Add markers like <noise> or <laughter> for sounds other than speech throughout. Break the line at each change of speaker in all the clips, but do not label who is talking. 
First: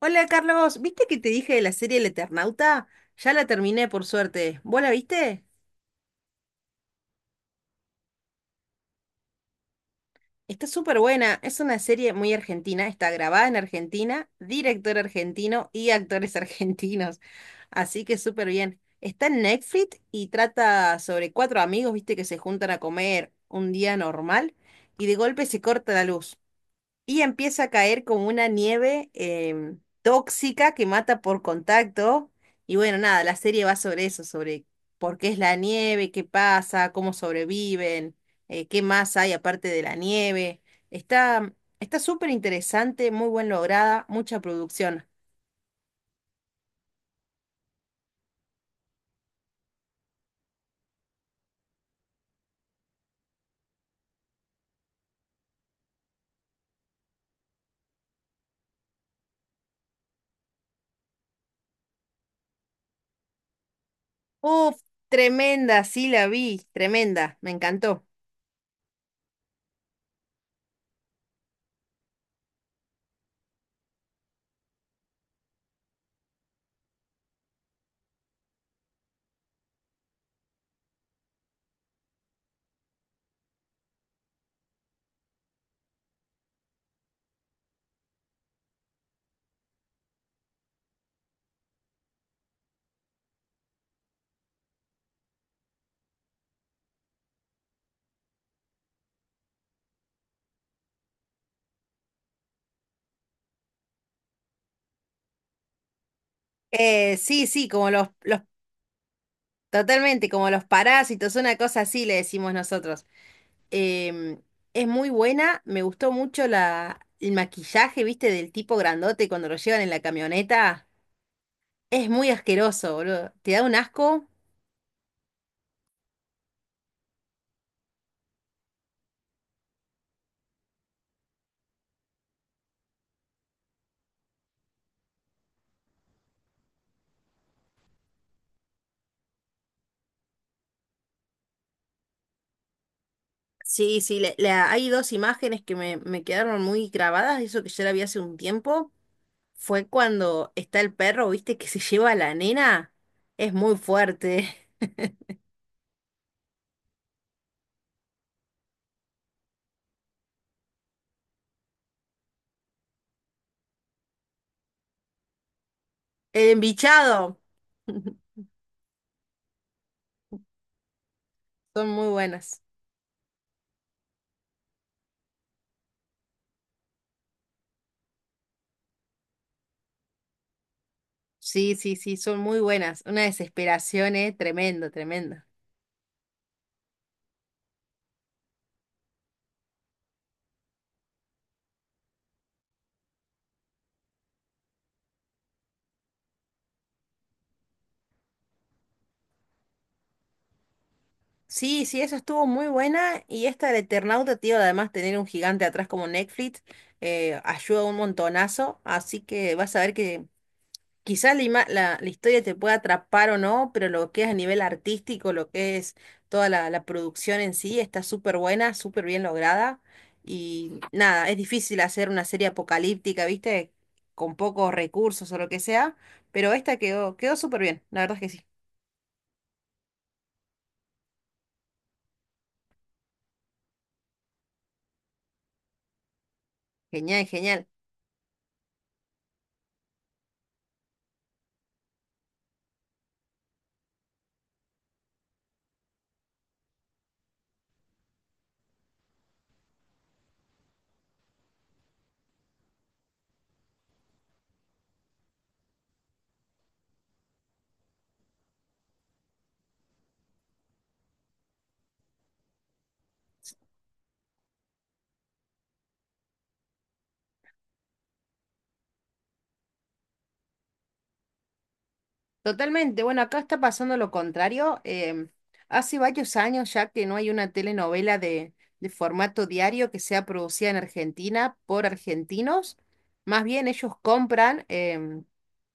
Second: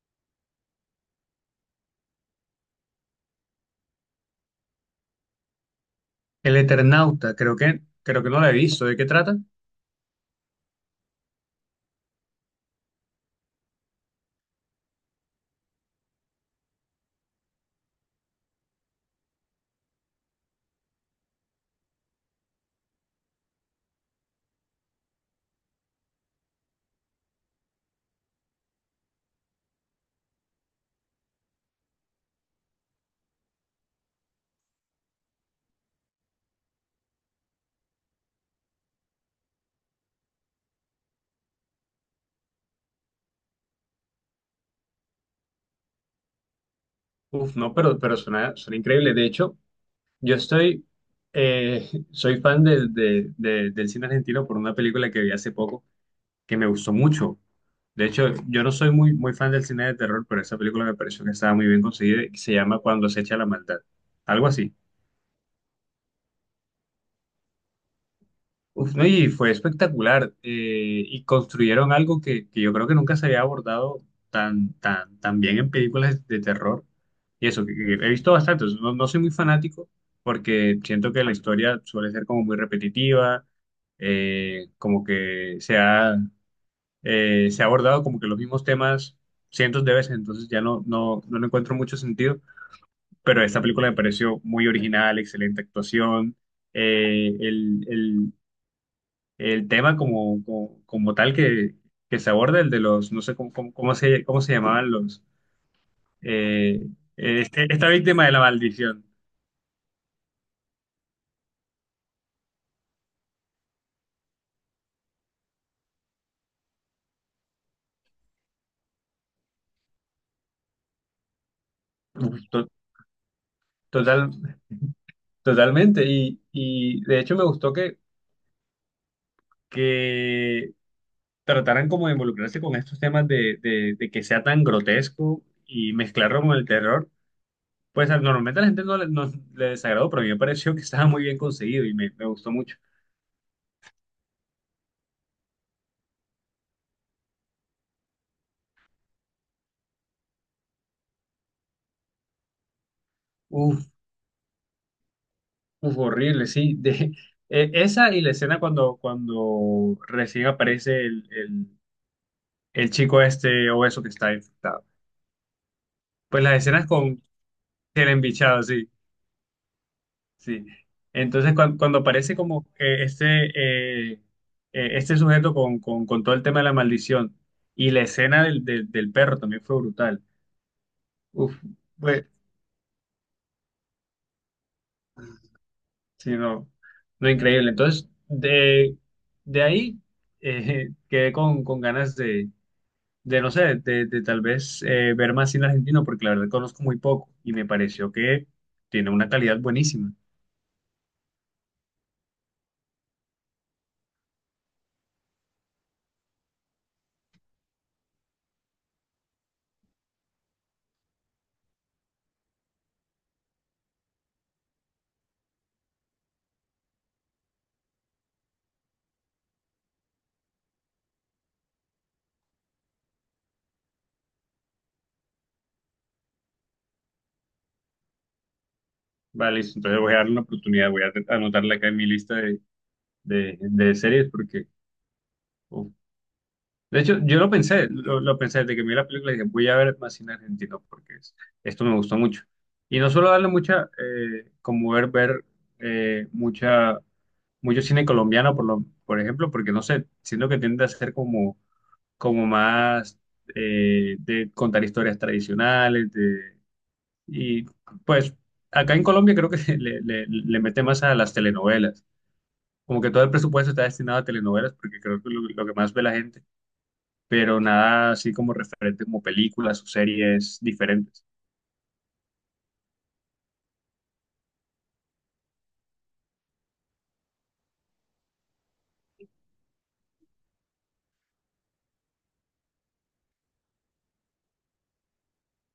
Hola Carlos, ¿viste que te dije de la serie El Eternauta? Ya la terminé por suerte. ¿Vos la viste?
El Eternauta, creo que no la he visto. ¿De qué trata?
Está súper buena, es una serie muy argentina, está grabada en Argentina, director argentino y actores <laughs> argentinos, así que súper bien. Está en Netflix y trata sobre cuatro amigos, viste, que se juntan a comer un día normal y de golpe se corta la luz. Y empieza a caer como una nieve tóxica que mata por contacto. Y bueno, nada, la serie va sobre eso, sobre por qué es la nieve, qué pasa, cómo sobreviven, qué más hay aparte de la nieve. Está, está súper interesante, muy bien lograda, mucha producción.
Uf, no, pero suena, suena increíble. De hecho, yo estoy, soy fan del cine argentino por una película que vi hace poco que me gustó mucho. De hecho, yo no soy muy fan del cine de terror, pero esa película me pareció que estaba muy bien conseguida y se llama Cuando acecha la maldad. Algo así.
Uf, tremenda, sí la vi, tremenda, me encantó.
Uf, no, y fue espectacular. Y construyeron algo que yo creo que nunca se había abordado tan bien en películas de terror. Y eso, que he visto bastante. No, no soy muy fanático porque siento que la historia suele ser como muy repetitiva, como que se ha abordado como que los mismos temas cientos de veces, entonces ya no le encuentro mucho sentido. Pero esta película me pareció muy original, excelente actuación. eh, el, el- el tema como tal que se aborda, el de los, no sé cómo se llamaban los, eh,
Sí, sí,
esta
como los,
víctima de
los,
la maldición.
totalmente, como los parásitos, una cosa así le decimos nosotros. Em, es muy buena, me gustó mucho el maquillaje, viste, del tipo grandote cuando lo llevan en la camioneta. Es muy
To-
asqueroso, boludo. ¿Te da un
Total,
asco?
totalmente. Y de hecho me gustó que trataran como de involucrarse con estos temas de que sea tan grotesco y mezclarlo con el terror. Pues normalmente a la gente no le desagradó, pero a mí me pareció que estaba muy bien conseguido y me gustó mucho.
Sí, sí, hay dos imágenes que me quedaron muy grabadas, eso que yo la vi hace un tiempo. Fue cuando está el perro, viste, que se lleva a la nena. Es muy
Uf,
fuerte.
Uf, horrible, sí. De, esa y la escena cuando recién aparece el chico este obeso que está infectado.
<laughs>
Pues
El
las escenas con
embichado.
el
<laughs>
embichado, sí, sí. Entonces
Son muy
aparece
buenas.
como este sujeto con todo el tema de la maldición y la escena del perro también fue brutal. Uf,
Sí, sí, sí,
fue,
son muy buenas. Una desesperación, tremendo, tremendo.
sí, no, no increíble. Entonces, de ahí <laughs> quedé con ganas de no sé, de tal vez ver más cine argentino, porque la verdad conozco muy poco y me pareció que tiene una calidad buenísima.
Sí, sí, eso estuvo muy buena. Y esta del Eternauta, tío, además tener un gigante atrás como Netflix, ayuda un montonazo. Así que vas a ver que quizás la, ima- la- la historia te pueda atrapar o no, pero lo que es a nivel artístico, lo que es toda la producción en sí, está súper buena, súper bien lograda. Y nada, es difícil hacer una serie apocalíptica, ¿viste? Con pocos recursos o lo que sea, pero esta quedó súper bien, la verdad es que sí.
Vale, listo, entonces voy a darle una oportunidad, voy a anotarla acá en mi lista de, de series, porque... uf. De hecho,
Genial,
yo lo
genial.
pensé, lo pensé desde que vi la película, dije, voy a ver más cine argentino, porque esto me gustó mucho. Y no solo darle mucha, como ver, ver eh, mucha, mucho cine colombiano, por ejemplo, porque no sé, siento que tiende a ser como como más de contar historias tradicionales, de, y pues acá en Colombia creo que <laughs> le mete más a las telenovelas, como que todo el presupuesto está destinado a telenovelas porque creo que lo que más ve la gente, pero nada así como referente como películas o series diferentes.
Totalmente. Bueno, acá está pasando lo contrario. Hace varios años ya que no hay una telenovela de formato diario que sea producida en Argentina por argentinos. Más bien ellos compran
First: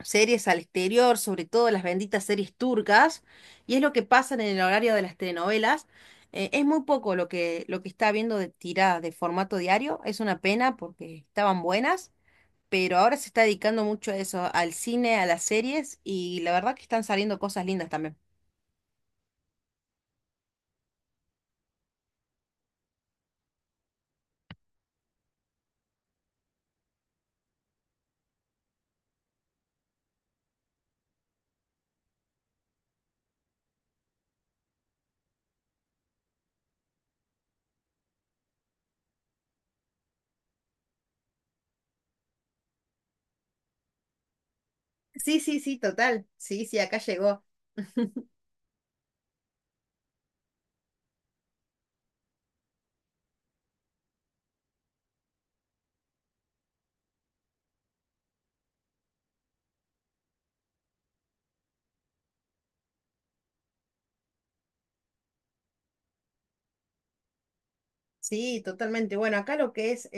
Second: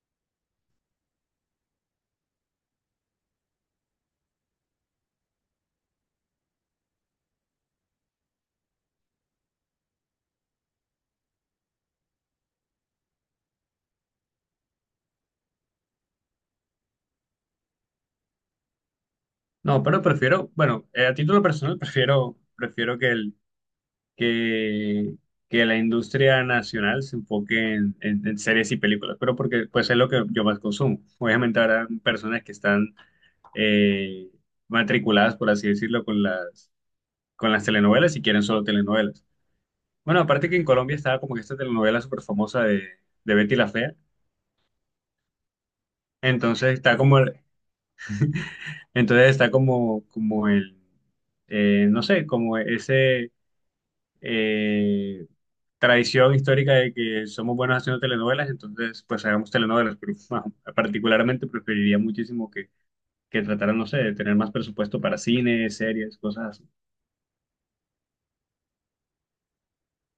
series al exterior, sobre todo las benditas series turcas, y es lo que pasa en el horario de las telenovelas. Es muy poco lo que está habiendo de tiradas de formato diario. Es una pena porque estaban buenas pero ahora se está dedicando mucho a eso, al cine, a las series, y la verdad que están saliendo cosas lindas también.
No, pero prefiero, bueno, a título personal <laughs> prefiero, prefiero que, que la industria nacional se enfoque en, en series y películas, pero porque pues es lo que yo más consumo. Obviamente habrá personas que están eh, matriculadas, por así decirlo, con las telenovelas y quieren solo telenovelas. Bueno, aparte que en Colombia estaba como que esta telenovela súper famosa de Betty la Fea,
Sí, sí, sí, total. Sí,
entonces
sí, acá
está como,
llegó.
entonces está como, como el, no sé, como ese... eh, tradición histórica de que somos buenos haciendo telenovelas, entonces pues hagamos telenovelas, pero <laughs> bueno, particularmente preferiría muchísimo que trataran, no sé, de tener más presupuesto para cine, series, cosas así.
Sí, totalmente. Bueno, acá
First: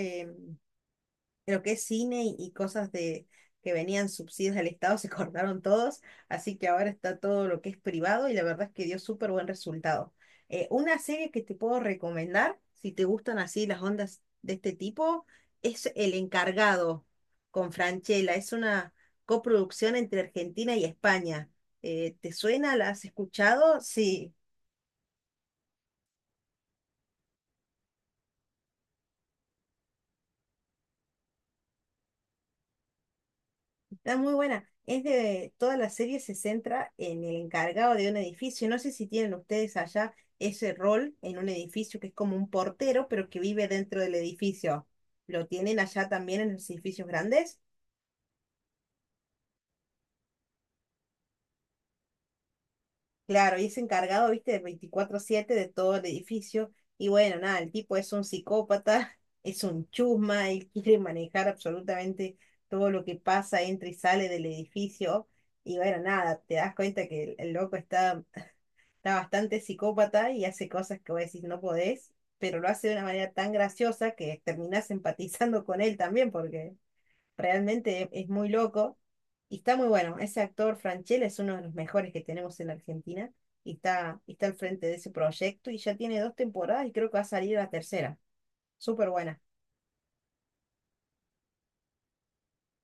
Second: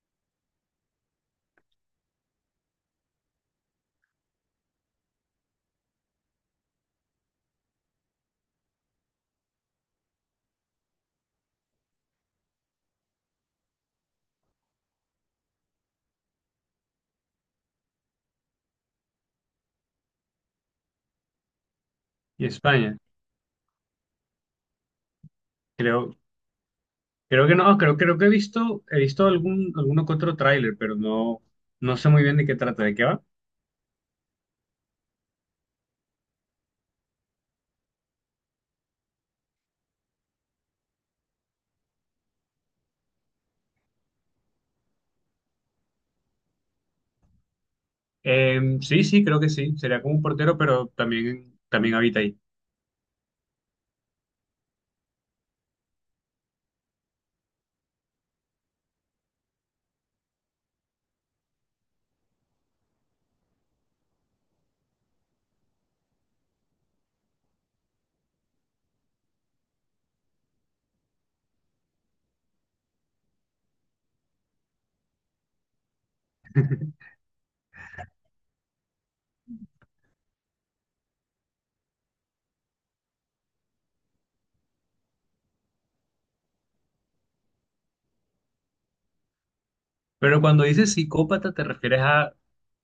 lo que es cine y cosas de que venían subsidios del Estado se <laughs> cortaron todos, así que ahora está todo lo que es privado y la verdad es que dio súper buen resultado. Una serie que te puedo recomendar, si te gustan así las ondas de este tipo, es El Encargado con Franchella. Es una coproducción entre Argentina y España. ¿Te
Y
suena? ¿La
España,
has escuchado? Sí.
creo, creo que he visto algún, alguno que otro tráiler, pero no, no sé muy bien de qué trata, de qué va.
Está muy buena. Es de, toda la serie se centra en el encargado de un edificio. No sé si tienen ustedes allá ese rol en un edificio que es como un portero, pero que vive dentro del edificio. ¿Lo tienen allá también en los edificios grandes?
Sí, sí, creo que sí, sería como un portero, pero también, también habita ahí.
Claro, y es encargado, viste, de 24/7 de todo el edificio. Y bueno, nada, el tipo es un psicópata, <laughs> es un chusma, él quiere manejar absolutamente todo lo que pasa, entra y sale del edificio. Y bueno, nada, te das cuenta que el loco está bastante psicópata y hace cosas que vos decís no podés, pero lo hace de una manera tan graciosa que terminás <laughs> empatizando con él también porque realmente es muy loco y está muy bueno. Ese actor Franchella es uno de los mejores que tenemos en la Argentina y está al frente de ese proyecto y ya tiene dos temporadas y creo que va a salir la tercera. Súper buena.
Pero cuando dices psicópata, ¿te refieres a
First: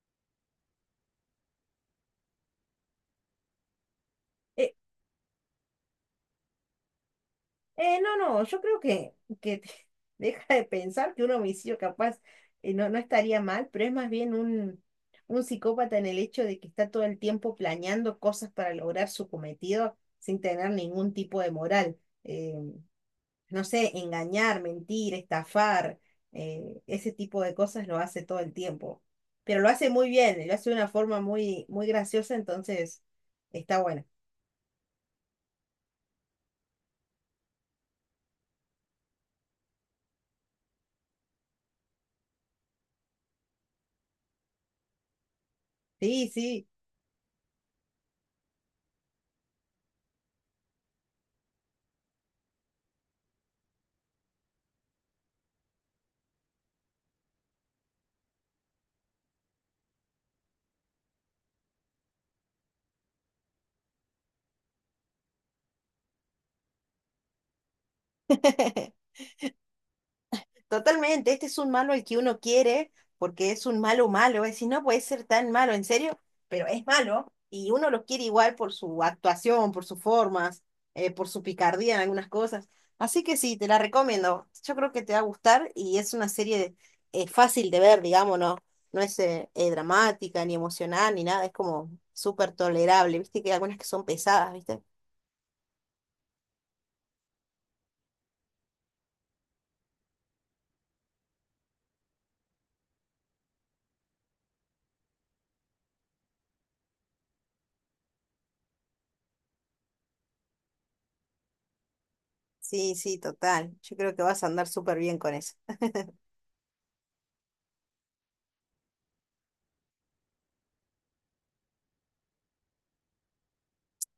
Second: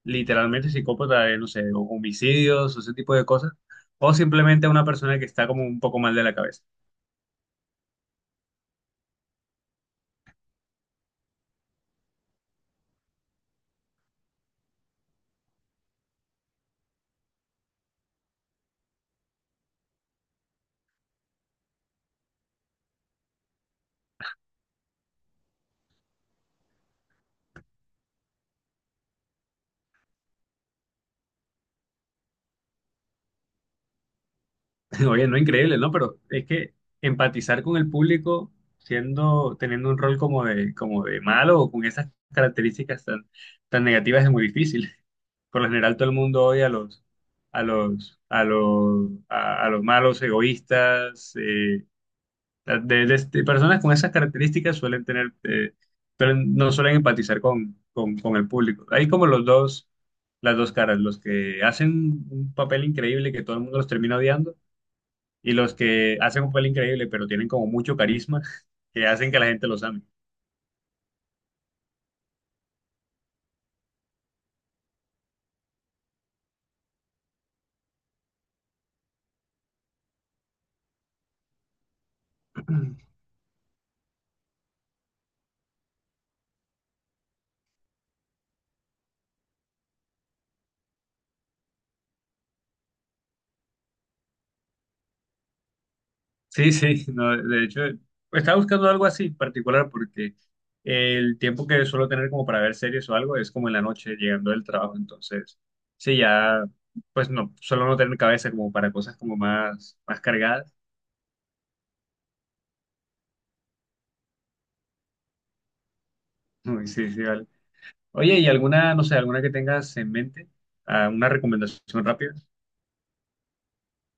literalmente psicópata de, no sé, o homicidios o ese tipo de cosas? ¿O simplemente a una persona que está como un poco mal de la cabeza?
No, yo creo que <laughs> deja de pensar que un homicidio capaz no, no estaría mal, pero es más bien un psicópata en el hecho de que está todo el tiempo planeando cosas para lograr su cometido sin tener ningún tipo de moral. Eh, no sé, engañar, mentir, estafar, ese tipo de cosas lo hace todo el tiempo. Pero lo hace muy bien, lo hace de una forma muy graciosa, entonces está bueno.
<laughs> Oye, no increíble, ¿no? Pero es que empatizar con el público siendo, teniendo un rol como de malo o con esas características tan negativas es muy difícil. <laughs> Por lo general todo el
Sí,
mundo
sí.
odia a los malos, egoístas, sea, de personas con esas características suelen tener, no suelen empatizar con el público. Hay como los dos, las dos caras, los que hacen un papel increíble que todo el mundo los termina odiando y los que hacen un papel increíble pero tienen como mucho carisma <laughs>
<laughs>
que hacen que la gente los ame.
Totalmente, este es un malo al que uno quiere, porque es un malo malo, es decir, no puede ser tan malo, en serio, pero es malo, y uno lo quiere igual por su actuación, por sus formas, por su picardía en algunas cosas. Así que sí, te la recomiendo. Yo creo que te va a gustar y es una serie fácil de ver, digamos, no, no es dramática, ni emocional, ni nada, es como súper tolerable, viste que hay algunas que son pesadas, ¿viste?
Sí, sí, no, de hecho, estaba buscando algo así en particular porque el tiempo que suelo tener como para ver series o algo es como en la noche llegando del trabajo, entonces, sí, ya, pues no, suelo no tener cabeza como para cosas como más, más cargadas.
Sí, sí, total. Yo creo que vas a andar súper bien con eso.
<laughs> Uy, sí, sí, vale. Oye, ¿y alguna, no sé, alguna que tengas en mente? Ah, una recomendación rápida.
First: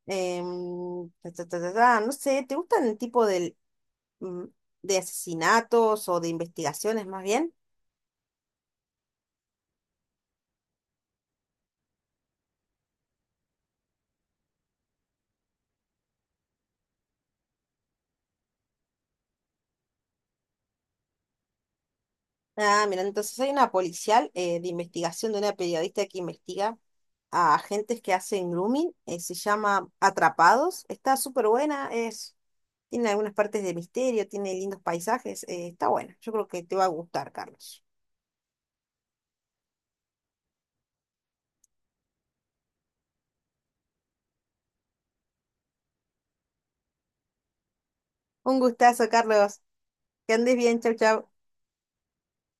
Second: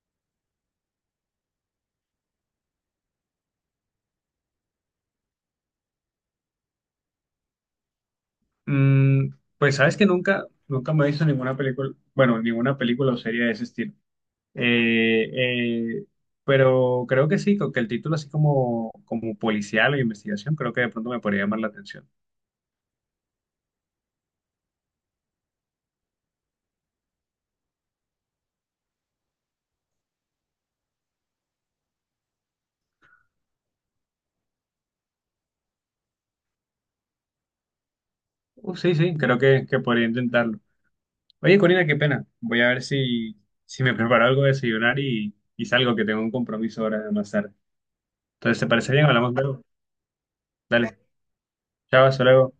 Em, ta, ta, ta, ta, ta, no sé, ¿te gustan el tipo mm, de asesinatos o de investigaciones más bien?
Mm, pues sabes que nunca, nunca me he visto ninguna película, bueno, ninguna película o serie de ese estilo. Eh, eh, pero creo que sí, que el título así como, como policial o investigación, creo que de pronto me podría llamar la atención.
Ah, mira, entonces hay una policial de investigación de una periodista que investiga a agentes que hacen grooming, se llama Atrapados, está súper buena, es, tiene algunas partes de misterio, tiene lindos paisajes, está buena, yo creo que te va a gustar, Carlos.
Sí, sí, creo que podría intentarlo. Oye, Corina, qué pena. Voy a ver si, si me preparo algo de desayunar y salgo, que tengo un compromiso ahora más tarde.
Un
Entonces, ¿te parece bien?
gustazo,
Hablamos
Carlos,
luego.
que andes bien, chau,
Dale,
chau.
chao, hasta luego.